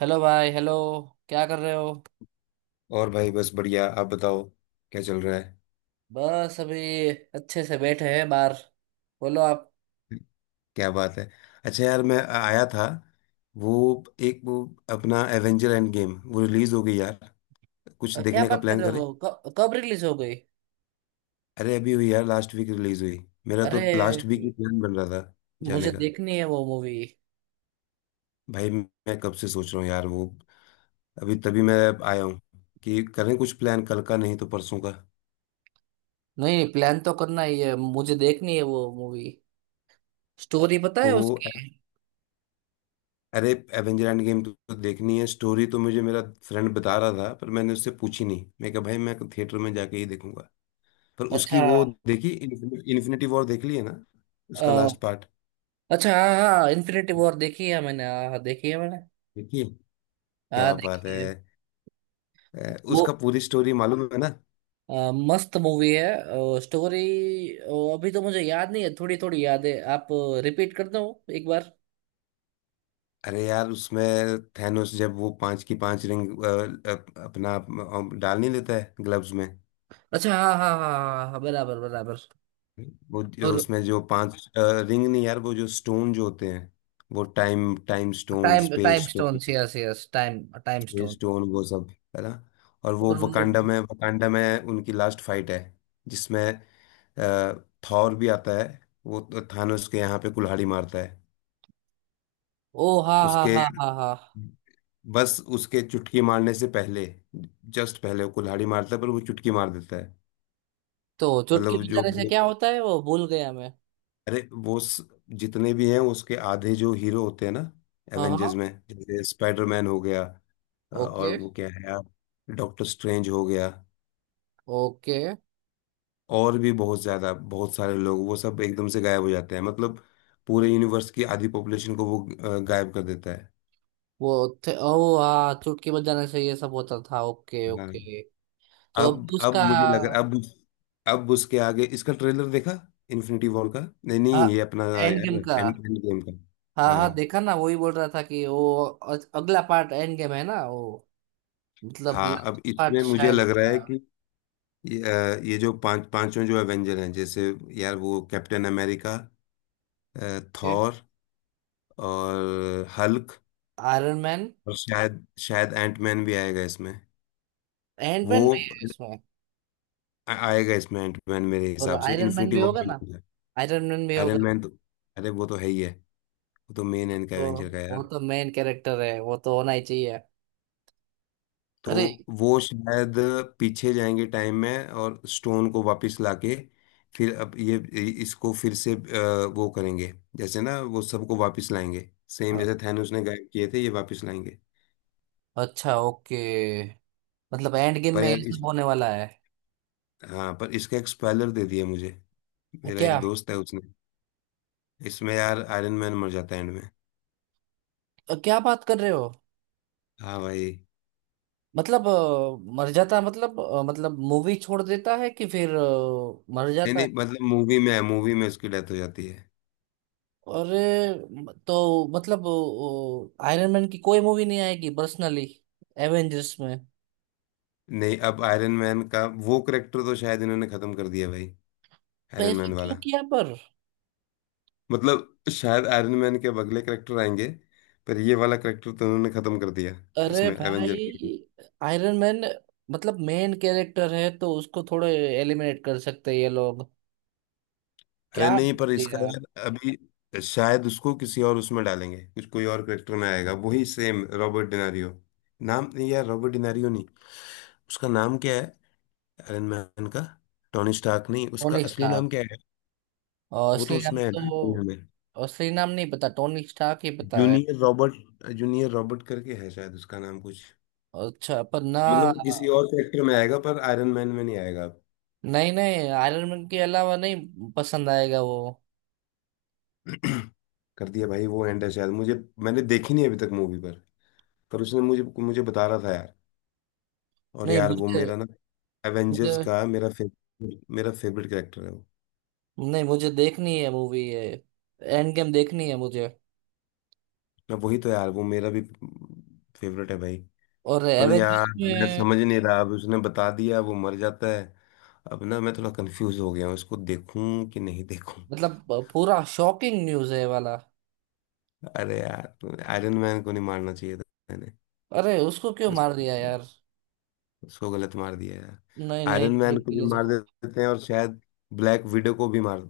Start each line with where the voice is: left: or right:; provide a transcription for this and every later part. right: Hello भाई, hello. क्या कर रहे हो।
left: और भाई बस बढ़िया। आप बताओ क्या चल रहा है?
right: बस अभी अच्छे से बैठे हैं बाहर। बोलो आप।
left: क्या बात है। अच्छा यार मैं आया था वो एक वो अपना एवेंजर एंड गेम वो रिलीज हो गई यार। कुछ
right: क्या
left: देखने का
right: बात कर
left: प्लान
right: रहे
left: करें।
right: हो, कब रिलीज हो गई।
left: अरे अभी हुई यार, लास्ट वीक रिलीज हुई। मेरा तो लास्ट वीक ही
right: अरे
left: प्लान बन रहा था जाने
right: मुझे
left: का।
right: देखनी है वो मूवी।
left: भाई मैं कब से सोच रहा हूँ यार वो, अभी तभी मैं आया हूँ कि करें कुछ प्लान कल का, नहीं तो परसों का।
right: नहीं, प्लान तो करना ही है, मुझे देखनी है वो मूवी। स्टोरी पता है
left: तो
right: उसकी।
left: अरे, एवेंजर एंड गेम तो देखनी है। स्टोरी तो मुझे मेरा फ्रेंड बता रहा था, पर मैंने उससे पूछी नहीं। मैं कहा भाई मैं थिएटर में जाके ही देखूंगा। पर उसकी
right: अच्छा।
left: वो देखी, इन्फिनिटी वॉर देख ली है ना,
right: अ,
left: उसका लास्ट पार्ट?
right: अच्छा हाँ हाँ, इन्फिनिटी वॉर देखी है मैंने, हाँ हाँ देखी है मैंने।
left: देखिए
right: हाँ
left: क्या बात
right: देखी
left: है।
right: है। वो
left: उसका पूरी स्टोरी मालूम है ना।
right: अ, मस्त मूवी है स्टोरी। अभी तो मुझे याद नहीं है, थोड़ी थोड़ी याद है। आप रिपीट कर दो एक बार।
left: अरे यार उसमें थैनोस जब वो पांच की पांच रिंग अपना डाल नहीं लेता है ग्लव्स में।
right: अच्छा हाँ हाँ हाँ हाँ हाँ, हाँ, बराबर बराबर।
left: वो जो
right: और
left: उसमें जो पांच रिंग नहीं यार, वो जो स्टोन जो होते हैं, वो time time stone,
right: time
left: space
right: time stone,
left: stone,
right: yes yes, time time stone.
left: Stone, वो सब है ना। और वो
right: और वो-
left: वकांडा में उनकी लास्ट फाइट है जिसमें थॉर भी आता है। वो तो थानोस के यहाँ पे कुल्हाड़ी मारता है
right: ओ हाँ हाँ
left: उसके,
right: हाँ हाँ हाँ।
left: बस उसके चुटकी मारने से पहले, जस्ट पहले वो कुल्हाड़ी मारता है पर वो चुटकी मार देता है।
right: तो चुटकी
left: मतलब जो,
right: बजाने से क्या होता है, वो भूल गया मैं।
left: अरे जितने भी हैं उसके आधे जो हीरो होते हैं ना,
right: हाँ
left: एवेंजर्स
right: हाँ,
left: में, जैसे स्पाइडरमैन हो गया, और
right: ओके
left: वो क्या है यार डॉक्टर स्ट्रेंज हो गया,
right: ओके।
left: और भी बहुत ज्यादा बहुत सारे लोग, वो सब एकदम से गायब हो जाते हैं। मतलब पूरे यूनिवर्स की आधी पॉपुलेशन को वो गायब कर देता है।
right: वो थे ओ हाँ, चुटकी बजाने से ये सब होता था। ओके
left: हाँ।
right: ओके। तो
left: अब
right: अभी
left: अब
right: उसका
left: मुझे लग रहा अब उसके आगे इसका ट्रेलर देखा इन्फिनिटी वॉर का। नहीं नहीं ये अपना,
right: एंड गेम
left: यार
right: का
left: एंड एंड गेम का
right: हाँ। हाँ
left: हाँ।
right: देखा ना, वही बोल रहा था कि वो अगला पार्ट एंड गेम है ना वो। मतलब
left: हाँ अब
right: पार्ट
left: इसमें मुझे
right: शायद
left: लग रहा है कि
right: होगा।
left: ये जो पांच पांचों जो एवेंजर हैं, जैसे यार वो कैप्टन अमेरिका, थॉर, और हल्क
right: आयरन मैन
left: और शायद शायद एंटमैन भी आएगा इसमें,
right: एंड
left: वो
right: मैन भी है इसमें।
left: आएगा इसमें एंटमैन, मेरे
right: और
left: हिसाब से
right: आयरन मैन
left: इन्फिनिटी
right: भी
left: वॉर
right: होगा
left: में
right: ना,
left: नहीं है।
right: आयरन मैन भी होगा।
left: आयरन मैन तो, अरे वो तो है ही है। वो तो मेन है इनका
right: तो
left: एवेंजर का
right: वो
left: यार।
right: तो मेन कैरेक्टर है, वो तो होना ही चाहिए। अरे।
left: तो वो शायद पीछे जाएंगे टाइम में और स्टोन को वापस लाके फिर, अब ये, इसको फिर से वो करेंगे जैसे ना, वो सबको वापस लाएंगे, सेम
right: अ-
left: जैसे थैनोस ने गायब किए थे ये वापस लाएंगे।
right: अच्छा ओके, मतलब एंड गेम
left: पर
right: में
left: यार
right: ये
left: इस,
right: सब होने वाला है।
left: हाँ पर इसका एक स्पॉइलर दे दिया मुझे। मेरा एक
right: क्या।
left: दोस्त है उसने, इसमें यार आयरन मैन मर जाता है एंड में।
right: क्या बात कर रहे हो।
left: हाँ भाई।
right: मतलब मर जाता, मतलब मतलब मूवी छोड़ देता है कि फिर मर
left: नहीं
right: जाता।
left: नहीं, मतलब मूवी में है, मूवी में उसकी डेथ हो जाती है।
right: अरे तो मतलब आयरन मैन की कोई मूवी नहीं आएगी पर्सनली, एवेंजर्स में।
left: नहीं अब आयरन मैन का वो करेक्टर तो शायद इन्होंने खत्म कर दिया भाई, आयरन
right: पैसा
left: मैन वाला।
right: क्यों किया पर।
left: मतलब शायद आयरन मैन के अब अगले करेक्टर आएंगे, पर ये वाला करेक्टर तो उन्होंने खत्म कर दिया
right: अरे
left: इसमें एवेंजर।
right: भाई, आयरन मैन मतलब मेन कैरेक्टर है, तो उसको थोड़े एलिमिनेट कर सकते हैं ये लोग।
left: अरे
right: क्या
left: नहीं
right: बना
left: पर इसका
right: दिया।
left: यार, अभी शायद उसको किसी और उसमें डालेंगे कुछ, कोई और करेक्टर में आएगा वही सेम रॉबर्ट डिनारियो। नाम नहीं यार, रॉबर्ट डिनारियो नहीं। उसका नाम क्या है आयरन मैन का? टोनी स्टार्क नहीं, उसका
right: टोनी
left: असली नाम
right: स्टार्क
left: क्या है?
right: और
left: वो तो
right: असली नाम
left: उसमें है ना दुनिया
right: तो,
left: में।
right: असली नाम नहीं पता, टोनी स्टार्क ही पता है।
left: जूनियर रॉबर्ट, जूनियर रॉबर्ट करके है शायद उसका नाम कुछ।
right: अच्छा पर ना,
left: मतलब किसी और कैरेक्टर में आएगा, पर आयरन मैन में नहीं आएगा।
right: नहीं नहीं आयरन मैन के अलावा नहीं पसंद आएगा वो।
left: कर दिया भाई, वो एंड है शायद मुझे। मैंने देखी नहीं अभी तक मूवी पर उसने मुझे, मुझे बता रहा था यार। और
right: नहीं
left: यार वो
right: मुझे,
left: मेरा ना
right: मुझे,
left: एवेंजर्स का मेरा फेवरेट, मेरा फेवरेट कैरेक्टर है वो।
right: नहीं मुझे देखनी है मूवी ये, एंड गेम देखनी है मुझे।
left: मैं वही तो, यार वो मेरा भी फेवरेट है भाई।
right: और
left: पर यार
right: एवेंजर्स
left: मैं
right: में
left: समझ नहीं रहा अब, उसने बता दिया वो मर जाता है, अब ना मैं थोड़ा कंफ्यूज हो गया हूँ इसको देखूं कि नहीं देखूं।
right: मतलब पूरा शॉकिंग न्यूज है ये वाला।
left: अरे यार आयरन मैन को नहीं मारना चाहिए था। मैंने,
right: अरे उसको क्यों
left: उस,
right: मार दिया यार।
left: उसको गलत मार दिया यार।
right: नहीं नहीं,
left: आयरन
right: ये
left: मैन को भी
right: गलत
left: मार
right: हो गया।
left: देते हैं और शायद ब्लैक विडो को भी मार अ,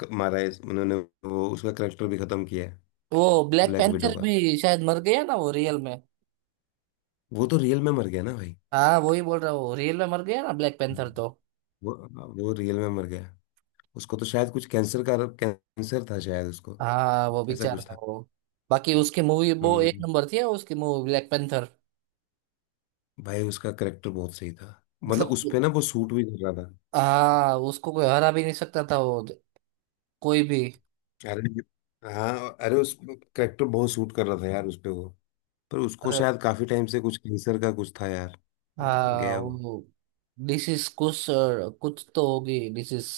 left: क- मारा है, उन्होंने। वो उसका करेक्टर भी खत्म किया है,
right: वो ब्लैक
left: ब्लैक विडो
right: पैंथर
left: का।
right: भी शायद मर गया ना, वो रियल में।
left: वो तो रियल में मर गया ना भाई।
right: हाँ वही बोल रहा हूँ, रियल में मर गया ना ब्लैक पैंथर
left: हम्म।
right: तो।
left: वो वो रियल में मर गया। उसको तो शायद कुछ कैंसर का, कैंसर था शायद उसको,
right: हाँ वो
left: ऐसा कुछ
right: बेचारा,
left: था।
right: वो, बाकी उसकी मूवी वो एक
left: हम्म
right: नंबर थी उसकी मूवी ब्लैक पैंथर।
left: भाई उसका करेक्टर बहुत सही था, मतलब
right: मतलब
left: उस पे ना वो सूट भी कर रहा था।
right: हाँ, उसको कोई हरा भी नहीं सकता था वो, कोई भी।
left: अरे हाँ अरे उस, करेक्टर बहुत सूट कर रहा था यार उस पे वो। पर उसको शायद काफी टाइम से कुछ कैंसर का कुछ था यार, वो
right: हाँ
left: गया वो।
right: वो डिसीज, कुछ कुछ तो होगी डिसीज।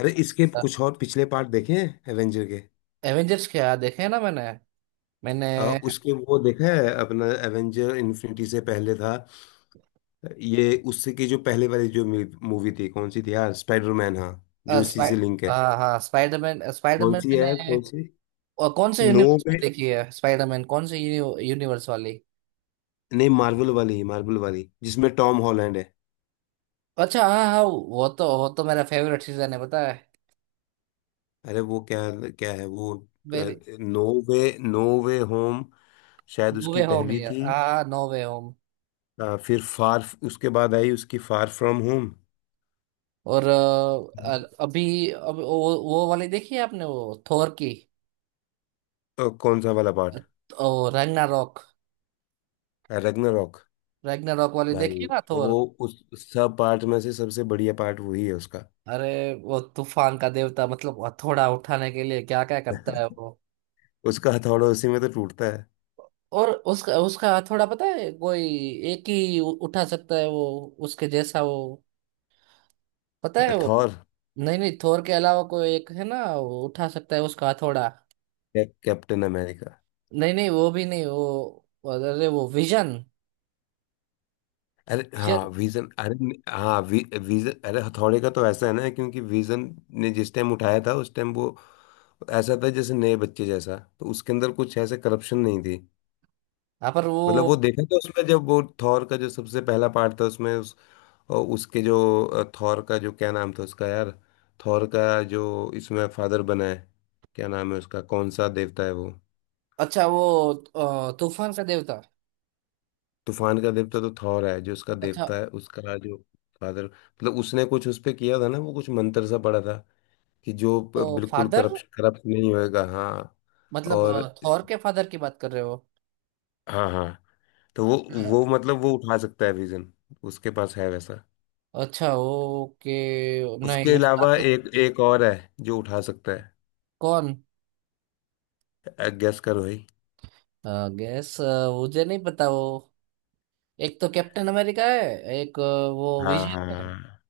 left: अरे इसके कुछ और पिछले पार्ट देखे हैं एवेंजर के?
right: एवेंजर्स क्या देखे हैं ना मैंने, मैंने
left: उसके वो देखा है अपना एवेंजर इन्फिनिटी से पहले था ये, उससे की जो पहले वाली जो मूवी थी कौन सी थी यार, स्पाइडरमैन हाँ, जो इसी
right: स्पाइ,
left: से लिंक है।
right: हाँ हाँ स्पाइडरमैन,
left: कौन
right: स्पाइडरमैन
left: सी है,
right: मैंने।
left: कौन सी?
right: कौन से
left: नो
right: यूनिवर्स की
left: पे,
right: देखी है स्पाइडरमैन कौन से यूनिवर्स वाली।
left: नहीं मार्वल वाली, मार्वल वाली जिसमें टॉम हॉलैंड है।
right: अच्छा हाँ हाँ, वो तो मेरा फेवरेट सीजन है पता है।
left: अरे वो क्या, क्या है वो,
right: मेरी,
left: no way, no way home, शायद
right: नो
left: उसकी
right: वे होम
left: पहली
right: है
left: थी।
right: हाँ, नो वे होम।
left: फिर फार, उसके बाद आई उसकी फार फ्रॉम होम।
right: और अभी अब वो वाली देखी है आपने वो थोर की।
left: कौन सा वाला पार्ट?
right: ओ रैग्नारोक,
left: रग्नारॉक।
right: रैग्नारोक वाली देखी
left: भाई
right: है ना थोर।
left: वो उस सब पार्ट में से सबसे बढ़िया पार्ट वही है उसका।
right: अरे वो तूफान का देवता, मतलब हथौड़ा उठाने के लिए क्या क्या करता है वो।
left: उसका हथौड़ा उसी में तो टूटता है।
right: और उसका उसका हथौड़ा पता है, कोई एक ही उठा सकता है वो, उसके जैसा वो, पता है वो।
left: थॉर,
right: नहीं नहीं थोर के अलावा कोई एक है ना, वो उठा सकता है उसका हथौड़ा।
left: Captain America.
right: नहीं नहीं वो भी नहीं वो, अरे वो विजन,
left: अरे हाँ
right: विजन।
left: विजन, अरे हाँ विजन। अरे हथौड़े का तो ऐसा है ना, क्योंकि विजन ने जिस टाइम उठाया था उस टाइम वो ऐसा था जैसे नए बच्चे जैसा, तो उसके अंदर कुछ ऐसे करप्शन नहीं थी।
right: हाँ पर
left: मतलब
right: वो,
left: वो देखा था उसमें जब वो थॉर का जो सबसे पहला पार्ट था उसमें उस, और उसके जो थॉर का जो क्या नाम था उसका यार, थॉर का जो इसमें फादर बना है, क्या नाम है उसका, कौन सा देवता है वो?
right: अच्छा वो तूफान का देवता।
left: तूफान का देवता तो थॉर है, जो उसका
right: अच्छा।
left: देवता है उसका जो फादर, मतलब उसने कुछ उस पे किया था ना, वो कुछ मंत्र सा पड़ा था कि जो
right: तो
left: बिल्कुल
right: फादर
left: करप्शन करप्ट नहीं होएगा हाँ
right: मतलब
left: और।
right: थोर के फादर की बात कर रहे हो।
left: हाँ हाँ। तो वो मतलब वो उठा सकता है विजन, उसके पास है वैसा।
right: अच्छा ओके।
left: उसके
right: नहीं उसका
left: अलावा
right: तो,
left: एक एक और है जो उठा सकता
right: कौन।
left: है, गेस करो भाई।
right: गैस, मुझे नहीं पता वो। एक तो कैप्टन अमेरिका है, एक वो
left: हाँ
right: विजन है।
left: हाँ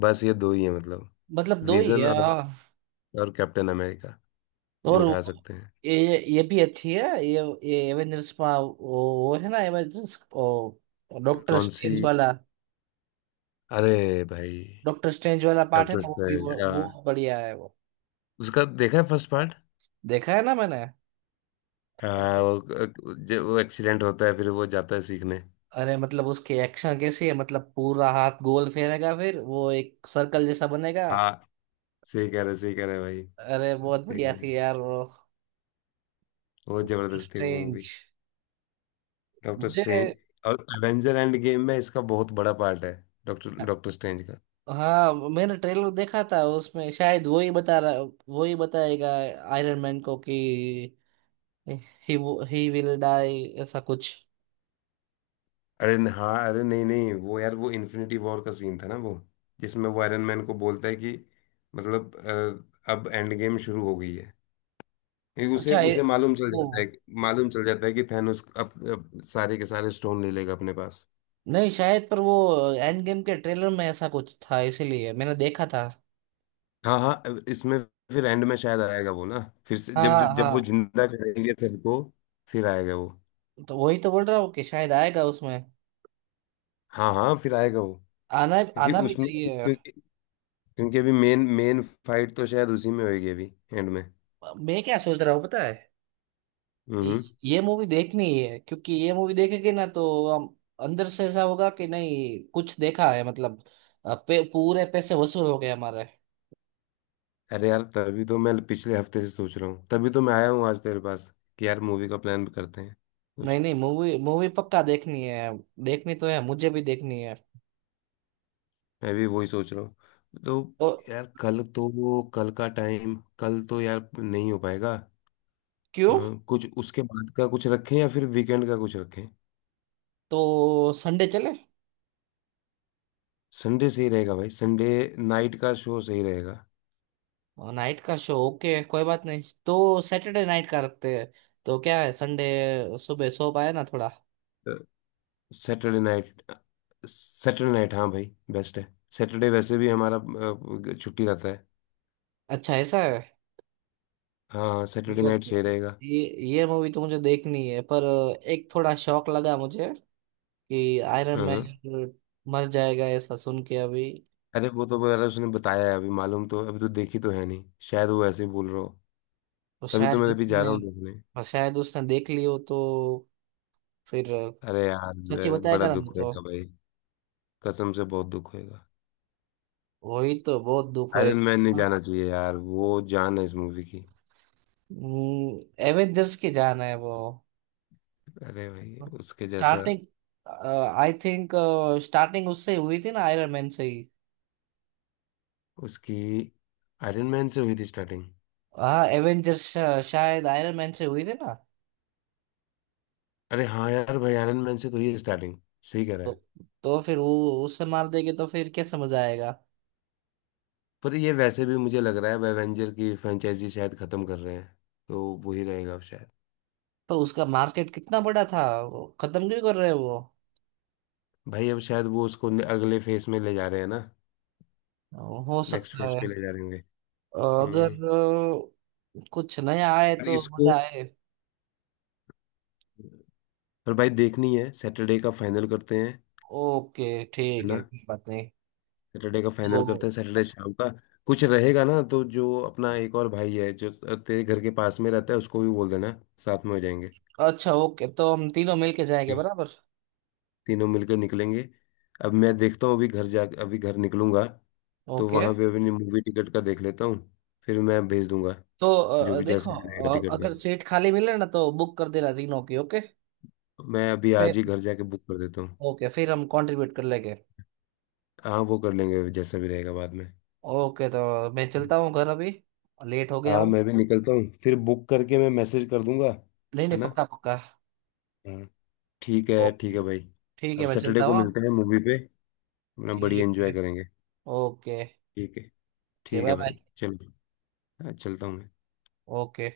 left: बस ये दो ही है मतलब,
right: मतलब दो ही
left: विजन
right: है
left: और
right: हाँ।
left: और कैप्टन अमेरिका, जो
right: और
left: उठा
right: वो-
left: सकते हैं।
right: ये भी अच्छी है ये एवेंजर्स में वो है ना एवेंजर्स, डॉक्टर
left: कौन सी?
right: स्ट्रेंज वाला,
left: अरे भाई
right: डॉक्टर स्ट्रेंज वाला पार्ट है ना वो भी,
left: कैप्टन,
right: वो बढ़िया है वो।
left: उसका देखा है फर्स्ट पार्ट?
right: देखा है ना मैंने।
left: हाँ
right: Okay.
left: वो, जो वो एक्सीडेंट होता है फिर वो जाता है सीखने।
right: अरे मतलब उसकी एक्शन कैसी है, मतलब पूरा हाथ गोल फेरेगा, फिर वो एक सर्कल जैसा बनेगा।
left: हाँ सही कह रहे, सही कह रहे भाई,
right: अरे बहुत
left: सही
right: बढ़िया
left: कह रहे।
right: थी यार वो,
left: बहुत जबरदस्त थी वो मूवी,
right: स्ट्रेंज।
left: डॉक्टर
right: मुझे
left: स्ट्रेंज। और एवेंजर एंड गेम में इसका बहुत बड़ा पार्ट है, डॉक्टर डॉक्टर स्ट्रेंज का।
right: हाँ, मैंने ट्रेलर देखा था उसमें शायद वो ही बता रहा, वो ही बताएगा आयरन मैन को कि ही ही विल डाई, ऐसा कुछ।
left: अरे हाँ, अरे नहीं नहीं, वो यार वो इन्फिनिटी वॉर का सीन था ना वो, जिसमें वो आयरन मैन को बोलता है कि मतलब अब एंड गेम शुरू हो गई है, ये उसे
right: अच्छा ये-
left: उसे मालूम चल
right: वो
left: जाता है, मालूम चल जाता है कि थैनोस अब सारे के सारे स्टोन ले लेगा अपने पास।
right: नहीं शायद पर, वो एंड गेम के ट्रेलर में ऐसा कुछ था इसीलिए मैंने देखा था।
left: हाँ हाँ। इसमें फिर एंड में शायद आएगा वो ना, फिर से जब
right: हाँ
left: जब, जब वो
right: हाँ,
left: जिंदा करेंगे सबको, फिर आएगा वो।
right: तो वही तो बोल रहा हूँ कि शायद आएगा उसमें।
left: हाँ हाँ फिर आएगा वो।
right: आना,
left: क्योंकि
right: आना भी
left: उसमें
right: चाहिए।
left: क्योंकि क्योंकि अभी मेन मेन फाइट तो शायद उसी में होगी अभी एंड में।
right: मैं क्या सोच रहा हूँ पता है। ये
left: हम्म
right: ये मूवी देखनी है क्योंकि ये मूवी देखेंगे ना तो हम अंदर से ऐसा होगा कि नहीं कुछ देखा है, मतलब पूरे पैसे वसूल हो गए हमारे।
left: अरे यार तभी तो मैं पिछले हफ्ते से सोच रहा हूँ, तभी तो मैं आया हूँ आज तेरे पास कि यार मूवी का प्लान करते हैं
right: नहीं
left: कुछ।
right: नहीं, मूवी मूवी पक्का देखनी है, देखनी तो है, मुझे भी देखनी है।
left: मैं भी वही सोच रहा हूँ। तो
right: तो
left: यार कल तो वो, कल का टाइम कल तो यार नहीं हो पाएगा। अ,
right: क्यों।
left: कुछ उसके बाद का कुछ रखें या फिर वीकेंड का कुछ रखें।
right: तो संडे चले।
left: संडे सही रहेगा भाई, संडे नाइट का शो सही रहेगा।
right: नाइट का शो ओके, कोई बात नहीं, तो सैटरडे नाइट का रखते हैं। तो क्या है संडे सुबह सो पाए ना थोड़ा।
left: सैटरडे नाइट, सैटरडे नाइट हाँ भाई, बेस्ट है। सैटरडे वैसे भी हमारा छुट्टी रहता है।
right: अच्छा ऐसा है।
left: हाँ सैटरडे
right: ओके
left: नाइट सही
right: तो
left: रहेगा।
right: ये ये मूवी तो मुझे देखनी है पर एक थोड़ा शौक लगा मुझे कि आयरन
left: हाँ।
right: मैन मर जाएगा ऐसा सुन के अभी।
left: अरे वो तो वगैरह उसने बताया है, अभी मालूम तो, अभी तो देखी तो है नहीं, शायद वो ऐसे ही बोल रहा हो।
right: तो
left: तभी तो
right: शायद
left: मैं अभी जा रहा
right: उसने,
left: हूँ देखने।
right: और शायद उसने देख लियो तो फिर
left: अरे यार
right: सच्ची
left: बड़ा
right: बताएगा ना नहीं
left: दुख
right: तो।
left: होएगा भाई, कसम से बहुत दुख होएगा।
right: वही तो, बहुत दुख
left: आयरन
right: होएगा।
left: मैन नहीं जाना चाहिए यार, वो जान है इस मूवी की।
right: हम्म, एवेंजर्स की जान है वो।
left: अरे भाई उसके जैसा,
right: स्टार्टिंग, आई थिंक स्टार्टिंग उससे ही हुई थी ना आयरन मैन से ही।
left: उसकी आयरन मैन से हुई थी स्टार्टिंग।
right: हाँ एवेंजर्स शायद आयरन मैन से हुई थी ना।
left: अरे हाँ यार भाई आयरन मैन से तो ये स्टार्टिंग, सही कह रहा है।
right: तो तो फिर वो उससे मार देंगे तो फिर क्या समझ आएगा।
left: पर ये वैसे भी मुझे लग रहा है एवेंजर की फ्रेंचाइजी शायद खत्म कर रहे हैं, तो वही रहेगा अब शायद।
right: तो उसका मार्केट कितना बड़ा था, वो खत्म क्यों कर रहे हैं वो।
left: भाई अब शायद वो उसको अगले फेस में ले जा रहे हैं ना,
right: हो
left: नेक्स्ट
right: सकता
left: फेस
right: है।
left: पे ले जा रहे होंगे।
right: अगर
left: हम्म
right: कुछ नया आए
left: पर
right: तो
left: इसको,
right: मजा आए।
left: पर भाई देखनी है। सैटरडे का फाइनल करते हैं,
right: ओके
left: है
right: ठीक
left: ना?
right: है, कोई बात नहीं
left: सैटरडे का
right: तो।
left: फाइनल करते हैं, सैटरडे शाम का कुछ रहेगा ना, तो जो अपना एक और भाई है जो तेरे घर के पास में रहता है उसको भी बोल देना, साथ में हो जाएंगे,
right: अच्छा ओके, तो हम तीनों मिलके जाएंगे बराबर।
left: तीनों मिलकर निकलेंगे। अब मैं देखता हूँ, अभी घर जा, अभी घर निकलूंगा तो
right: ओके
left: वहां पे अभी मूवी टिकट का देख लेता हूँ, फिर मैं भेज दूंगा।
right: तो
left: जो भी
right: देखो
left: जैसा भी रहेगा टिकट
right: अगर
left: का,
right: सीट खाली मिले ना तो बुक कर देना तीनों की ओके।
left: मैं अभी
right: फिर
left: आज ही घर जाके बुक कर देता हूँ।
right: ओके, फिर हम कंट्रीब्यूट कर लेंगे।
left: हाँ वो कर लेंगे जैसा भी रहेगा बाद में।
right: ओके तो मैं चलता हूँ घर अभी, लेट हो गया
left: हाँ
right: हूँ।
left: मैं भी निकलता हूँ, फिर बुक करके मैं मैसेज कर दूंगा।
right: नहीं
left: है
right: नहीं,
left: ना?
right: पक्का पक्का।
left: हाँ। ठीक है
right: ओके
left: भाई।
right: ठीक है,
left: अब
right: मैं
left: सैटरडे
right: चलता
left: को
right: हूँ हाँ?
left: मिलते हैं मूवी पे, अपना बढ़िया
right: ठीक
left: एंजॉय
right: है।
left: करेंगे।
right: ओके।
left: ठीक है,
right: ओके
left: ठीक
right: बाय
left: है
right: बाय।
left: भाई चलो। हाँ, चलता हूँ मैं।
right: ओके।